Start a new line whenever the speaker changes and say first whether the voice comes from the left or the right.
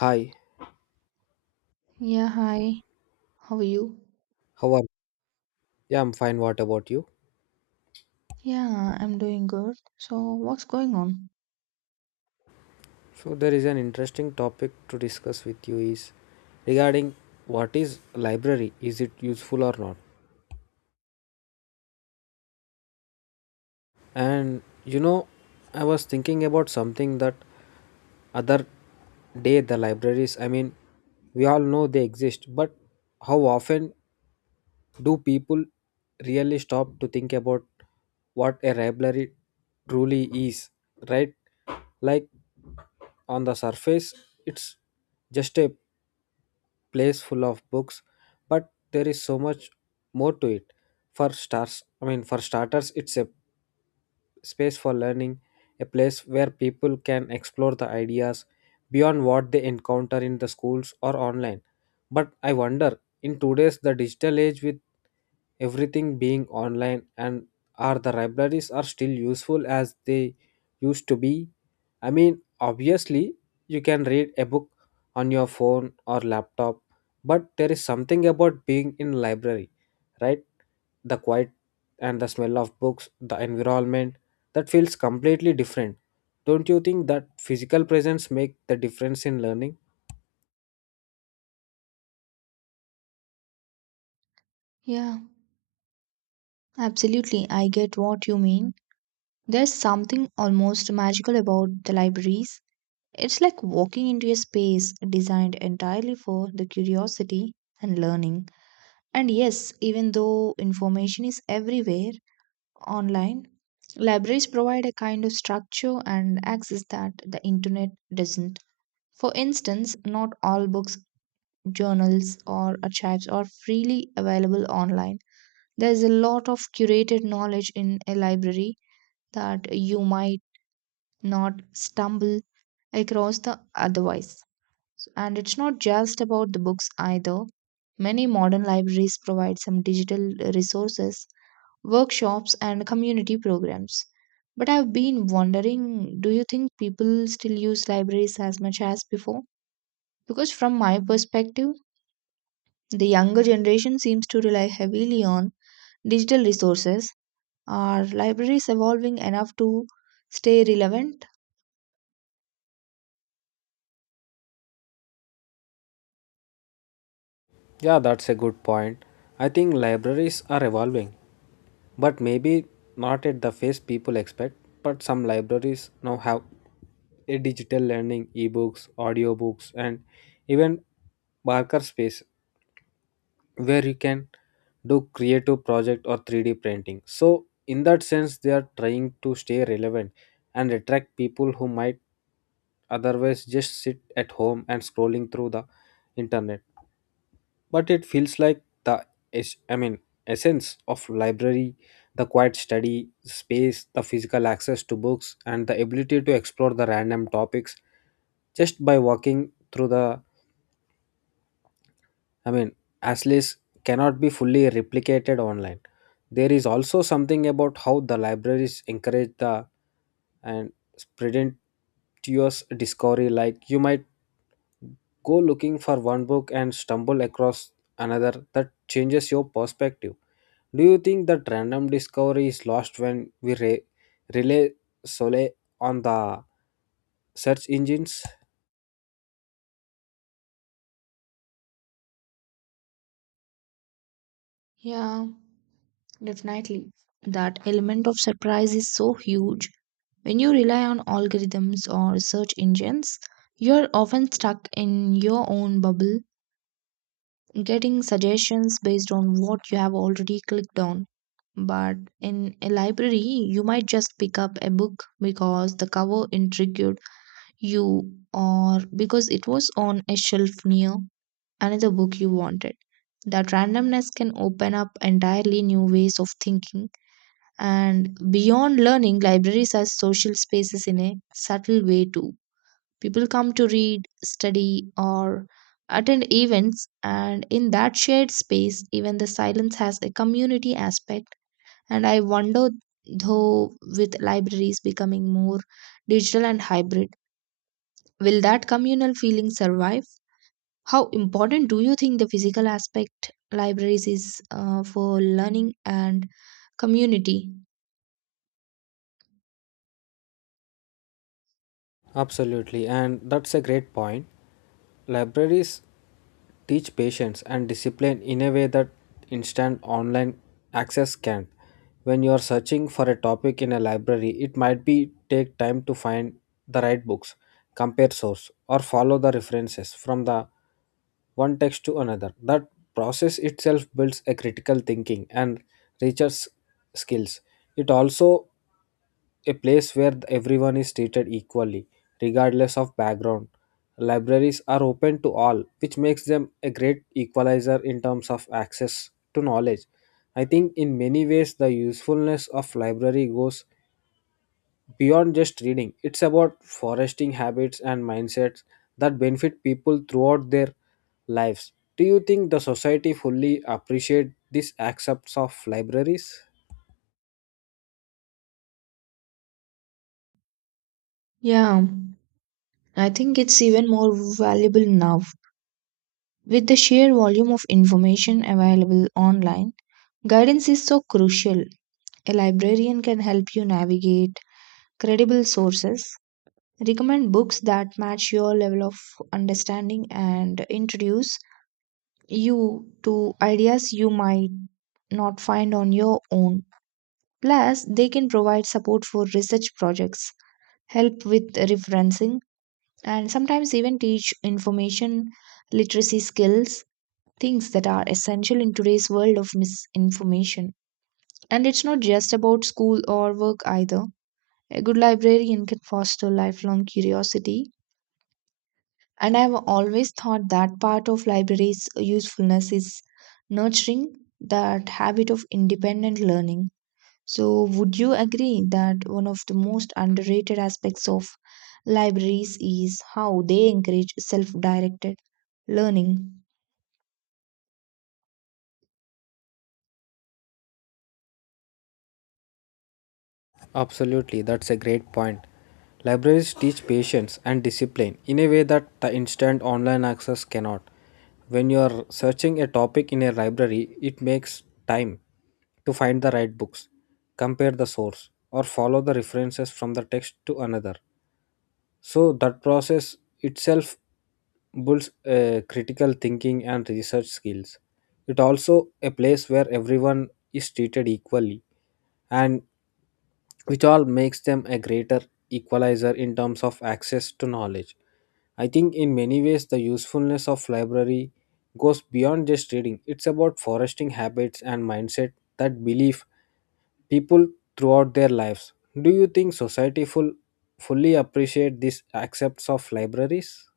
left: Hi,
right: Yeah, hi. How are you?
left: how are you? Yeah, I'm fine. What about you?
right: Yeah, I'm doing good. So, what's going on?
left: So there is an interesting topic to discuss with you is regarding what is library? Is it useful or not? And you know, I was thinking about something that other day the libraries, I mean, we all know they exist, but how often do people really stop to think about what a library truly is, right? Like on the surface, it's just a place full of books, but there is so much more to it. For stars, I mean, for starters, it's space for learning, a place where people can explore the ideas beyond what they encounter in the schools or online. But I wonder, in today's the digital age with everything being online and are the libraries are still useful as they used to be? I mean, obviously you can read a book on your phone or laptop, but there is something about being in library, right? The quiet and the smell of books, the environment that feels completely different. Don't you think that physical presence make the difference in learning?
right: Yeah, absolutely. I get what you mean. There's something almost magical about the libraries. It's like walking into a space designed entirely for the curiosity and learning. And yes, even though information is everywhere online, libraries provide a kind of structure and access that the internet doesn't. For instance, not all books journals, or archives are freely available online. There is a lot of curated knowledge in a library that you might not stumble across the otherwise. So, and it's not just about the books either. Many modern libraries provide some digital resources, workshops, and community programs. But I've been wondering, do you think people still use libraries as much as before? Because, from my perspective, the younger generation seems to rely heavily on digital resources. Are libraries evolving enough to stay relevant?
left: Yeah, that's a good point. I think libraries are evolving, but maybe not at the pace people expect. But some libraries now have a digital learning, ebooks, audiobooks, and even Barker space where you can do creative project or 3D printing. So in that sense, they are trying to stay relevant and attract people who might otherwise just sit at home and scrolling through the internet. But it feels like the es- I mean essence of library, the quiet study space, the physical access to books, and the ability to explore the random topics just by walking through the I mean, Astley's cannot be fully replicated online. There is also something about how the libraries encourage the and spontaneous discovery. Like you might go looking for one book and stumble across another that changes your perspective. Do you think that random discovery is lost when we rely solely on the search engines?
right: Yeah, definitely. That element of surprise is so huge. When you rely on algorithms or search engines, you're often stuck in your own bubble, getting suggestions based on what you have already clicked on. But in a library, you might just pick up a book because the cover intrigued you or because it was on a shelf near another book you wanted. That randomness can open up entirely new ways of thinking. And beyond learning, libraries are social spaces in a subtle way too. People come to read, study, or attend events, and in that shared space, even the silence has a community aspect. And I wonder, though, with libraries becoming more digital and hybrid, will that communal feeling survive? How important do you think the physical aspect libraries is for learning and community?
left: Absolutely, and that's a great point. Libraries teach patience and discipline in a way that instant online access can't. When you are searching for a topic in a library, it might be take time to find the right books, compare source, or follow the references from the one text to another. That process itself builds a critical thinking and research skills. It also a place where everyone is treated equally, regardless of background. Libraries are open to all, which makes them a great equalizer in terms of access to knowledge. I think in many ways the usefulness of library goes beyond just reading. It's about fostering habits and mindsets that benefit people throughout their lives. Do you think the society fully appreciate these aspects of libraries?
right: Yeah, I think it's even more valuable now. With the sheer volume of information available online, guidance is so crucial. A librarian can help you navigate credible sources, recommend books that match your level of understanding, and introduce you to ideas you might not find on your own. Plus, they can provide support for research projects, help with referencing, and sometimes even teach information literacy skills, things that are essential in today's world of misinformation. And it's not just about school or work either. A good librarian can foster lifelong curiosity. And I've always thought that part of libraries' usefulness is nurturing that habit of independent learning. So, would you agree that one of the most underrated aspects of libraries is how they encourage self directed learning?
left: Absolutely, that's a great point. Libraries teach patience and discipline in a way that the instant online access cannot. When you are searching a topic in a library, it makes time to find the right books, compare the source, or follow the references from the text to another. So that process itself builds critical thinking and research skills. It also a place where everyone is treated equally and which all makes them a greater equalizer in terms of access to knowledge. I think in many ways the usefulness of library goes beyond just reading. It's about fostering habits and mindset that believe people throughout their lives. Do you think society fully appreciate these aspects of libraries?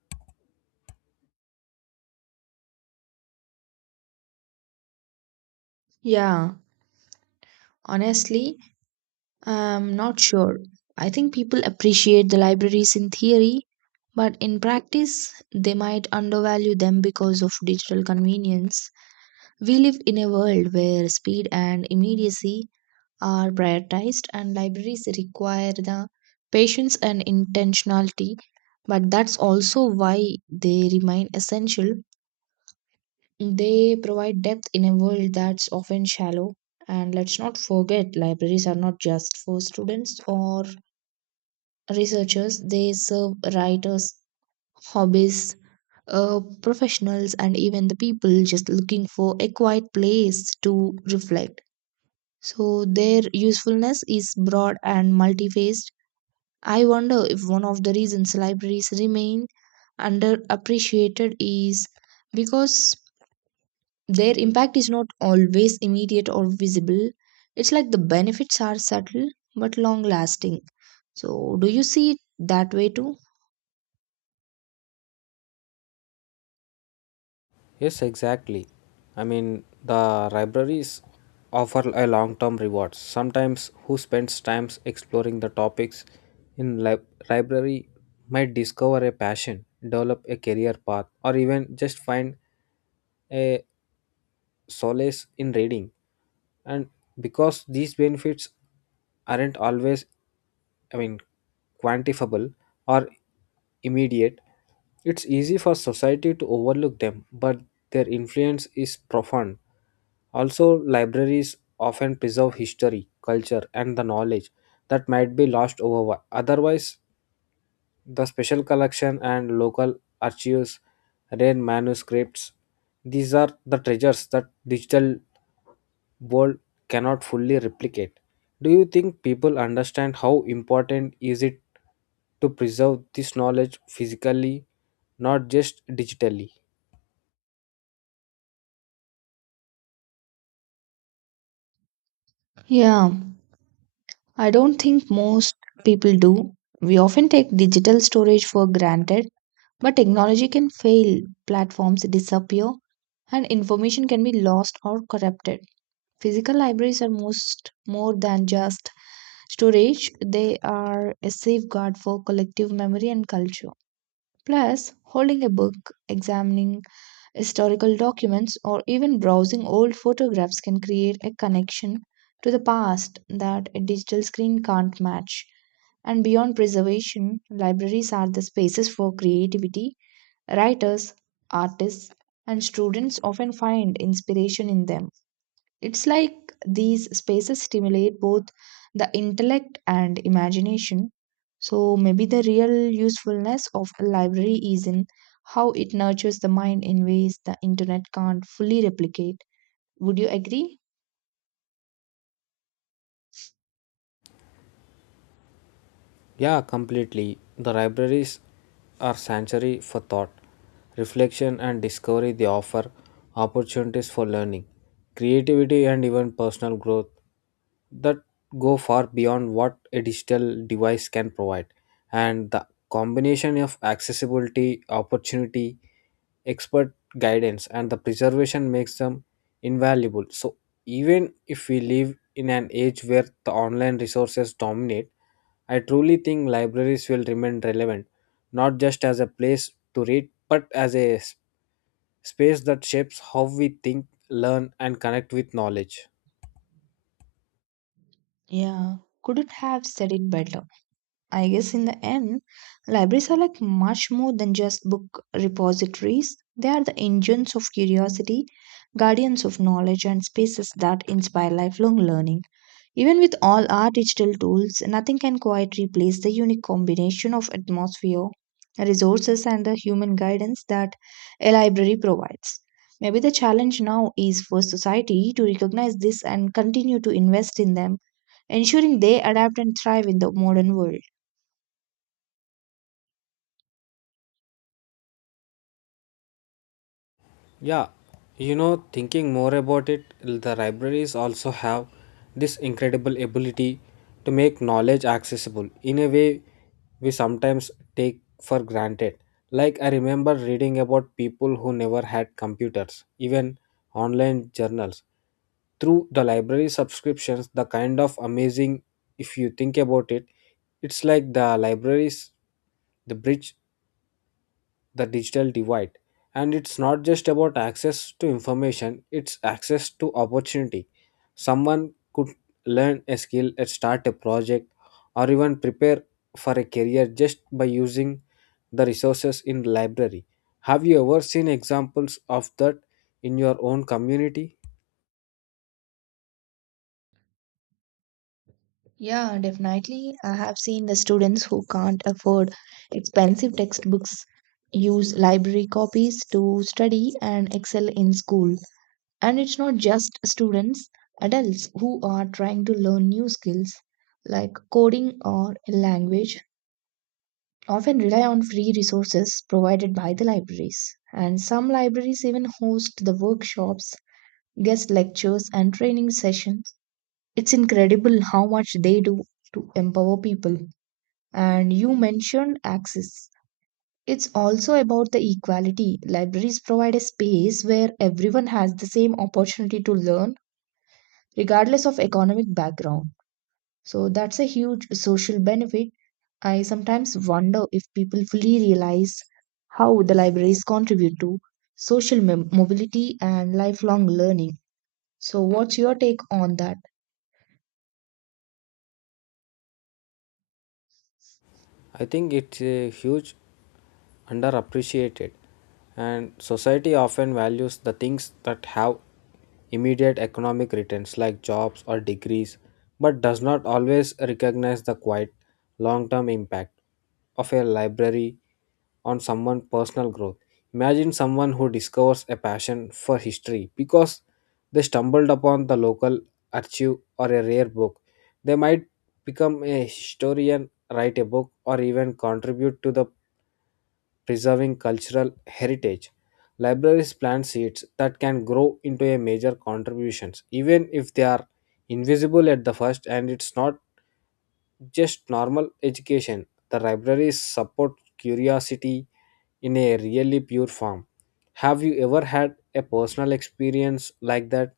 right: Yeah, honestly, I'm not sure. I think people appreciate the libraries in theory, but in practice, they might undervalue them because of digital convenience. We live in a world where speed and immediacy are prioritized, and libraries require the patience and intentionality. But that's also why they remain essential. They provide depth in a world that's often shallow. And let's not forget, libraries are not just for students or researchers, they serve writers, hobbies, professionals, and even the people just looking for a quiet place to reflect. So their usefulness is broad and multifaced. I wonder if one of the reasons libraries remain underappreciated is because their impact is not always immediate or visible. It's like the benefits are subtle but long lasting. So, do you see it that way too?
left: Yes, exactly. I mean, the libraries offer a long-term rewards. Sometimes who spends times exploring the topics in library might discover a passion, develop a career path, or even just find a solace in reading. And because these benefits aren't always I mean, quantifiable or immediate, it's easy for society to overlook them, but their influence is profound. Also, libraries often preserve history, culture, and the knowledge that might be lost over otherwise the special collection and local archives, rare manuscripts. These are the treasures that digital world cannot fully replicate. Do you think people understand how important is it to preserve this knowledge physically, not just digitally?
right: Yeah, I don't think most people do. We often take digital storage for granted. But technology can fail, platforms disappear, and information can be lost or corrupted. Physical libraries are most more than just storage, they are a safeguard for collective memory and culture. Plus, holding a book, examining historical documents, or even browsing old photographs can create a connection to the past that a digital screen can't match. And beyond preservation, libraries are the spaces for creativity. Writers, artists, and students often find inspiration in them. It's like these spaces stimulate both the intellect and imagination. So maybe the real usefulness of a library is in how it nurtures the mind in ways the internet can't fully replicate. Would you agree?
left: Yeah, completely. The libraries are sanctuary for thought, reflection, and discovery. They offer opportunities for learning, creativity, and even personal growth that go far beyond what a digital device can provide. And the combination of accessibility, opportunity, expert guidance, and the preservation makes them invaluable. So, even if we live in an age where the online resources dominate, I truly think libraries will remain relevant, not just as a place to read, but as a space that shapes how we think, learn, and connect with knowledge.
right: Yeah, couldn't have said it better. I guess in the end, libraries are like much more than just book repositories. They are the engines of curiosity, guardians of knowledge, and spaces that inspire lifelong learning. Even with all our digital tools, nothing can quite replace the unique combination of atmosphere, resources, and the human guidance that a library provides. Maybe the challenge now is for society to recognize this and continue to invest in them, ensuring they adapt and thrive in the modern world.
left: Yeah, you know, thinking more about it, the libraries also have this incredible ability to make knowledge accessible in a way we sometimes take for granted. Like I remember reading about people who never had computers, even online journals. Through the library subscriptions, the kind of amazing, if you think about it, it's like the libraries the bridge the digital divide, and it's not just about access to information, it's access to opportunity. Someone could learn a skill and start a project, or even prepare for a career just by using the resources in the library. Have you ever seen examples of that in your own community?
right: Yeah, definitely. I have seen the students who can't afford expensive textbooks use library copies to study and excel in school. And it's not just students, adults who are trying to learn new skills like coding or a language often rely on free resources provided by the libraries. And some libraries even host the workshops, guest lectures, and training sessions. It's incredible how much they do to empower people. And you mentioned access. It's also about the equality. Libraries provide a space where everyone has the same opportunity to learn, regardless of economic background. So that's a huge social benefit. I sometimes wonder if people fully realize how the libraries contribute to social mobility and lifelong learning. So, what's your take on that?
left: I think it's a huge underappreciated, and society often values the things that have immediate economic returns like jobs or degrees, but does not always recognize the quiet long-term impact of a library on someone's personal growth. Imagine someone who discovers a passion for history because they stumbled upon the local archive or a rare book. They might become a historian, write a book, or even contribute to the preserving cultural heritage. Libraries plant seeds that can grow into a major contributions, even if they are invisible at the first. And it's not just normal education. The libraries support curiosity in a really pure form. Have you ever had a personal experience like that,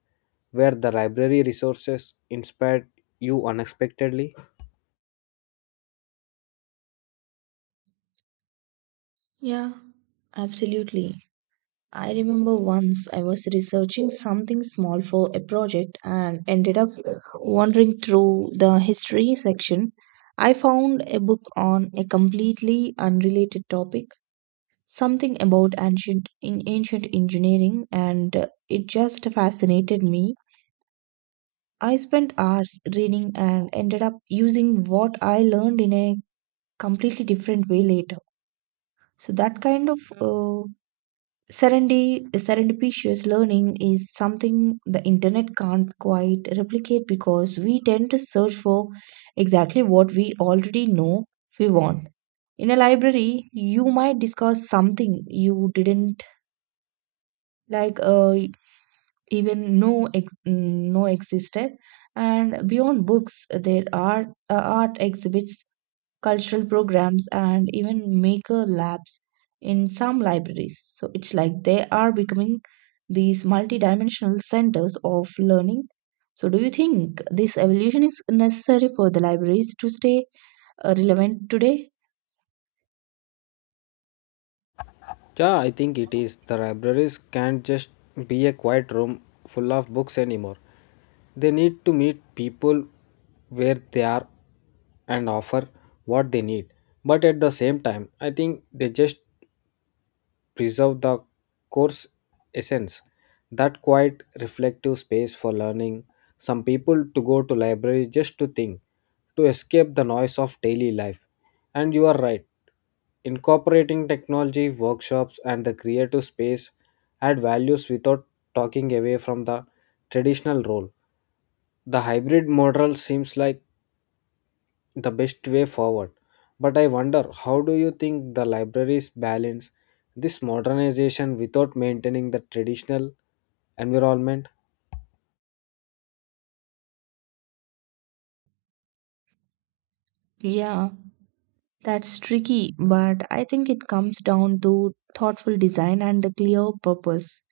left: where the library resources inspired you unexpectedly?
right: Yeah, absolutely. I remember once I was researching something small for a project and ended up wandering through the history section. I found a book on a completely unrelated topic, something about ancient engineering, and it just fascinated me. I spent hours reading and ended up using what I learned in a completely different way later. So that kind of serendipitous learning is something the internet can't quite replicate because we tend to search for exactly what we already know we want. In a library, you might discover something you didn't like even know existed. And beyond books, there are art exhibits, cultural programs, and even maker labs in some libraries. So it's like they are becoming these multidimensional centers of learning. So, do you think this evolution is necessary for the libraries to stay relevant today?
left: Yeah, I think it is. The libraries can't just be a quiet room full of books anymore. They need to meet people where they are and offer what they need. But at the same time, I think they just preserve the course essence, that quiet reflective space for learning, some people to go to library just to think, to escape the noise of daily life. And you are right, incorporating technology workshops and the creative space add values without talking away from the traditional role. The hybrid model seems like the best way forward. But I wonder, how do you think the libraries balance this modernization without maintaining the traditional environment?
right: Yeah, that's tricky, but I think it comes down to thoughtful design and a clear purpose.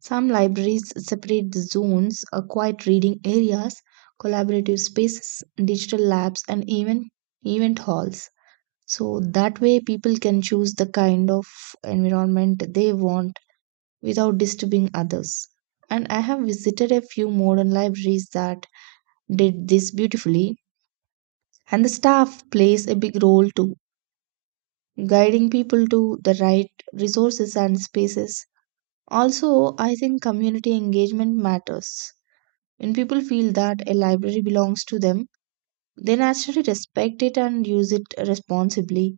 right: Some libraries separate the zones, quiet reading areas, collaborative spaces, digital labs, and even event halls. So that way, people can choose the kind of environment they want without disturbing others. And I have visited a few modern libraries that did this beautifully, and the staff plays a big role too, guiding people to the right resources and spaces. Also, I think community engagement matters. When people feel that a library belongs to them, they naturally respect it and use it responsibly.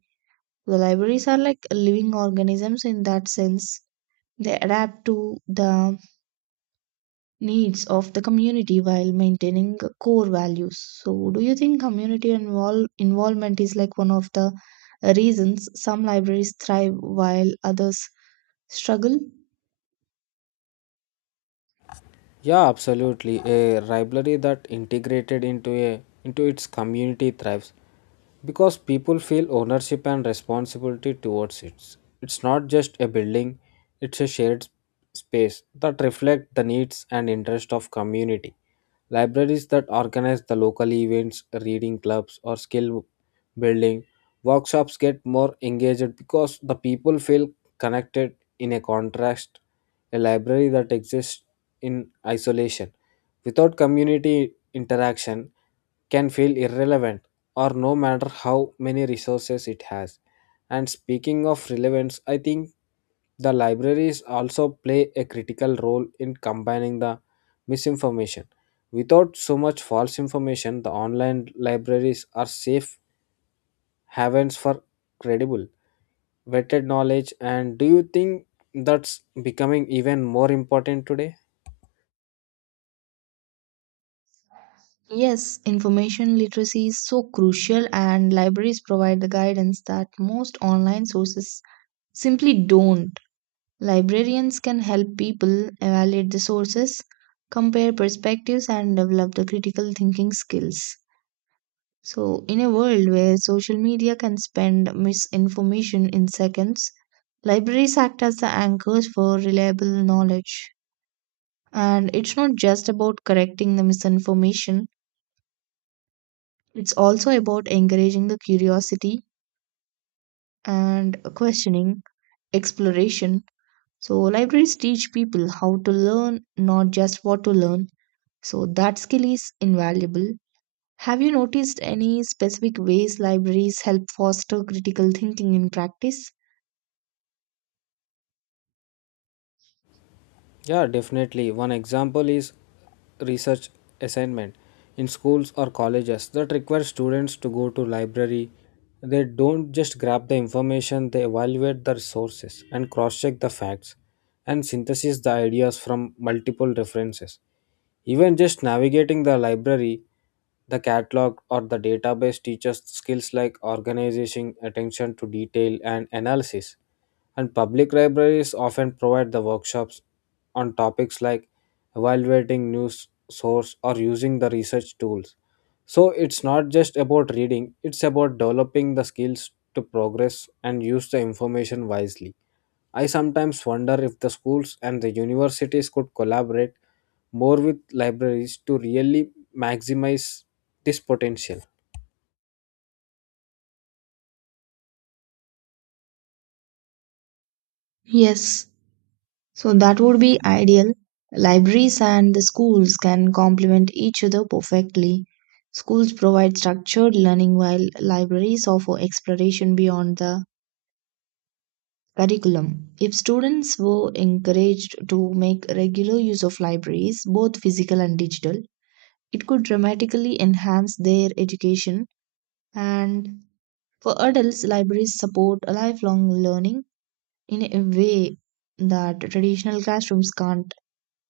right: The libraries are like living organisms in that sense. They adapt to the needs of the community while maintaining core values. So, do you think community involvement is like one of the reasons some libraries thrive while others struggle?
left: Yeah, absolutely. A library that integrated into its community thrives because people feel ownership and responsibility towards it. It's not just a building, it's a shared space that reflects the needs and interest of community. Libraries that organize the local events, reading clubs, or skill building workshops get more engaged because the people feel connected in a contrast. A library that exists in isolation without community interaction can feel irrelevant, or no matter how many resources it has. And speaking of relevance, I think the libraries also play a critical role in combining the misinformation. Without so much false information, the online libraries are safe havens for credible, vetted knowledge. And do you think that's becoming even more important today?
right: Yes, information literacy is so crucial, and libraries provide the guidance that most online sources simply don't. Librarians can help people evaluate the sources, compare perspectives, and develop the critical thinking skills. So, in a world where social media can spend misinformation in seconds, libraries act as the anchors for reliable knowledge. And it's not just about correcting the misinformation. It's also about encouraging the curiosity and questioning, exploration. So, libraries teach people how to learn, not just what to learn. So, that skill is invaluable. Have you noticed any specific ways libraries help foster critical thinking in practice?
left: Yeah, definitely. One example is research assignment in schools or colleges that require students to go to library. They don't just grab the information, they evaluate the sources and cross-check the facts and synthesize the ideas from multiple references. Even just navigating the library, the catalog or the database teaches skills like organization, attention to detail, and analysis. And public libraries often provide the workshops on topics like evaluating news source or using the research tools. So it's not just about reading, it's about developing the skills to progress and use the information wisely. I sometimes wonder if the schools and the universities could collaborate more with libraries to really maximize this potential.
right: Yes, so that would be ideal. Libraries and the schools can complement each other perfectly. Schools provide structured learning while libraries offer exploration beyond the curriculum. If students were encouraged to make regular use of libraries, both physical and digital, it could dramatically enhance their education. And for adults, libraries support a lifelong learning in a way that traditional classrooms can't.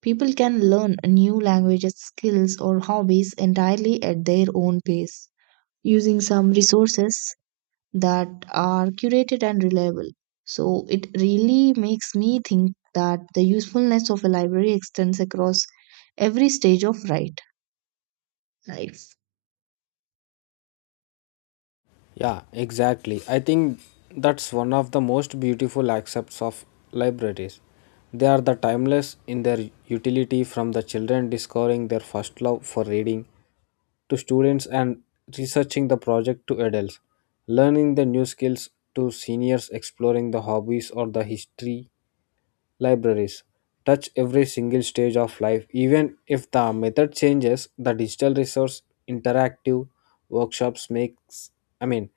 right: People can learn new languages, skills, or hobbies entirely at their own pace. Using some resources that are curated and reliable. So it really makes me think that the usefulness of a library extends across every stage of right life.
left: Yeah, exactly. I think that's one of the most beautiful aspects of libraries. They are the timeless in their utility, from the children discovering their first love for reading, to students and researching the project, to adults learning the new skills, to seniors exploring the hobbies or the history. Libraries touch every single stage of life. Even if the method changes, the digital resource, interactive workshops, makes I mean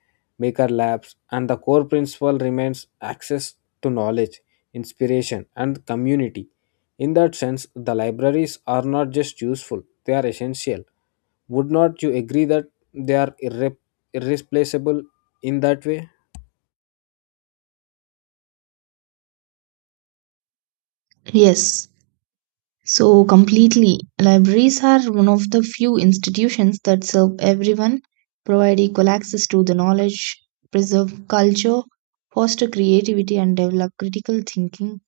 left: maker labs, and the core principle remains access to knowledge, inspiration, and community. In that sense, the libraries are not just useful, they are essential. Would not you agree that they are irreplaceable in that way?
right: Yes. So completely, libraries are one of the few institutions that serve everyone, provide equal access to the knowledge, preserve culture, foster creativity, and develop critical thinking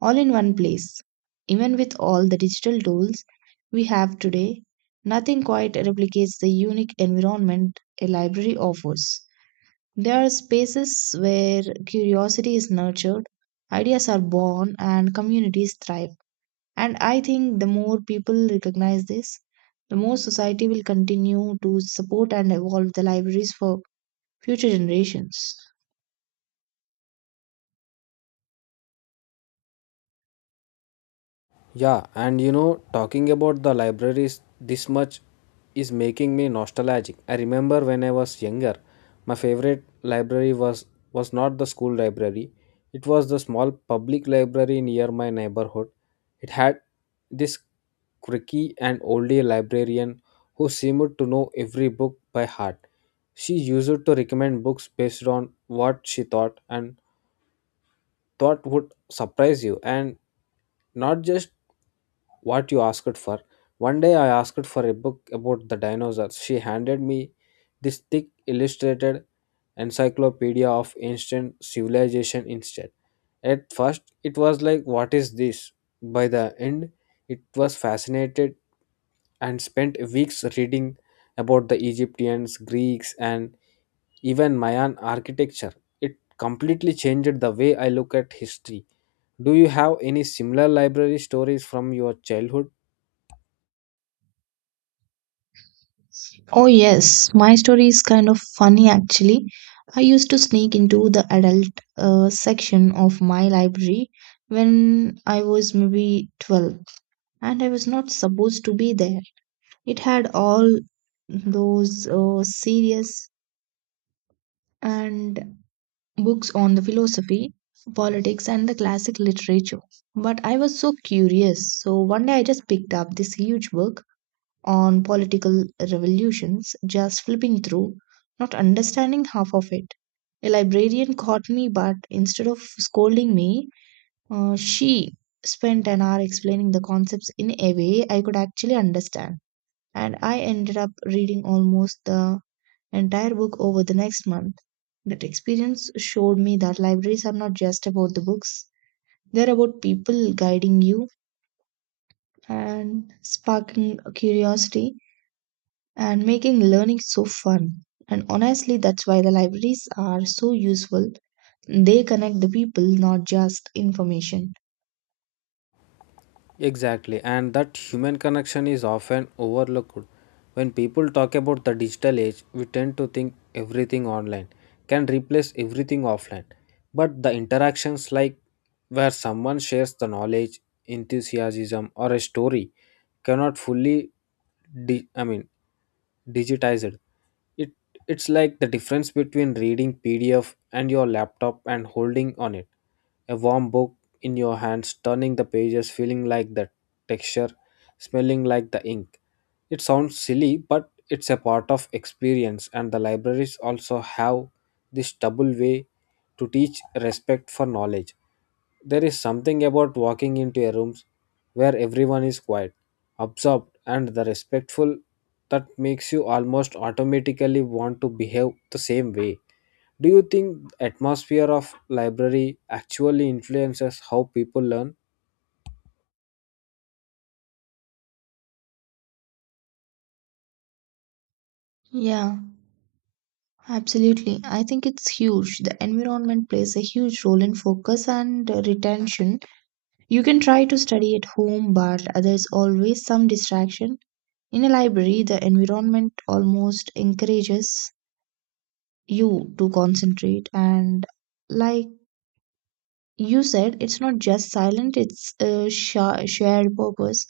right: all in one place. Even with all the digital tools we have today, nothing quite replicates the unique environment a library offers. There are spaces where curiosity is nurtured, ideas are born, and communities thrive. And I think the more people recognize this, the more society will continue to support and evolve the libraries for future generations.
left: Yeah, and you know, talking about the libraries this much is making me nostalgic. I remember when I was younger, my favorite library was not the school library. It was the small public library near my neighborhood. It had this quirky and oldie librarian who seemed to know every book by heart. She used to recommend books based on what she thought would surprise you, and not just what you asked for. One day I asked for a book about the dinosaurs. She handed me this thick illustrated encyclopedia of ancient civilization instead. At first it was like, what is this? By the end it was fascinated, and spent weeks reading about the Egyptians, Greeks, and even Mayan architecture. It completely changed the way I look at history. Do you have any similar library stories from your childhood?
right: Oh, yes, my story is kind of funny actually. I used to sneak into the adult section of my library when I was maybe 12, and I was not supposed to be there. It had all those serious and books on the philosophy, politics, and the classic literature. But I was so curious, so one day I just picked up this huge book on political revolutions, just flipping through, not understanding half of it. A librarian caught me, but instead of scolding me, she spent an hour explaining the concepts in a way I could actually understand. And I ended up reading almost the entire book over the next month. That experience showed me that libraries are not just about the books, they're about people guiding you and sparking curiosity and making learning so fun. And honestly, that's why the libraries are so useful. They connect the people, not just information.
left: Exactly, and that human connection is often overlooked. When people talk about the digital age, we tend to think everything online can replace everything offline. But the interactions, like where someone shares the knowledge, enthusiasm, or a story, cannot fully, di- I mean, digitized. It it's like the difference between reading PDF and your laptop and holding on it. A warm book in your hands, turning the pages, feeling like the texture, smelling like the ink. It sounds silly, but it's a part of experience. And the libraries also have this double way to teach respect for knowledge. There is something about walking into a room where everyone is quiet, absorbed, and the respectful, that makes you almost automatically want to behave the same way. Do you think the atmosphere of library actually influences how people learn?
right: Yeah, absolutely. I think it's huge. The environment plays a huge role in focus and retention. You can try to study at home, but there's always some distraction. In a library, the environment almost encourages you to concentrate, and like you said, it's not just silent, it's a shared purpose.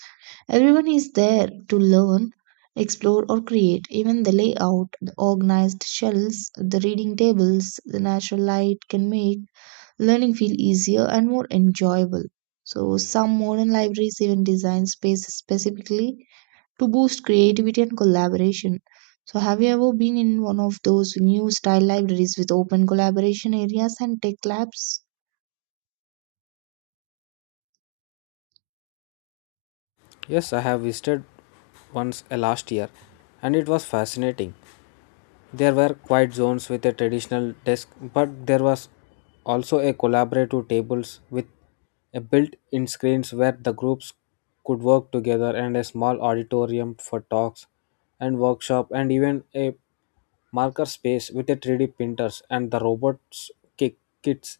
right: Everyone is there to learn, explore, or create. Even the layout, the organized shelves, the reading tables, the natural light can make learning feel easier and more enjoyable. So some modern libraries even design spaces specifically to boost creativity and collaboration. So have you ever been in one of those new style libraries with open collaboration areas and tech labs?
left: Yes, I have visited once last year, and it was fascinating. There were quiet zones with a traditional desk, but there was also a collaborative tables with a built-in screens where the groups could work together, and a small auditorium for talks and workshop, and even a marker space with a 3D printers and the robots kits.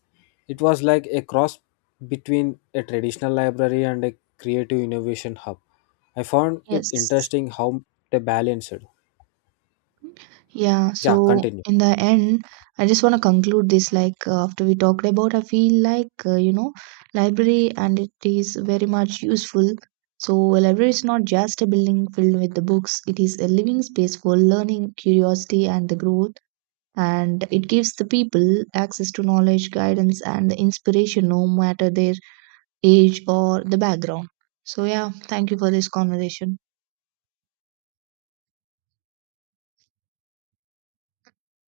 left: It was like a cross between a traditional library and a creative innovation hub. I found it
right: Yes.
left: interesting how they balanced.
right: Yeah,
left: Yeah,
right: so
left: continue.
right: in the end, I just want to conclude this like after we talked about, I feel like library and it is very much useful. So a library is not just a building filled with the books; it is a living space for learning, curiosity, and the growth. And it gives the people access to knowledge, guidance, and the inspiration, no matter their age or the background. So yeah, thank you for this conversation.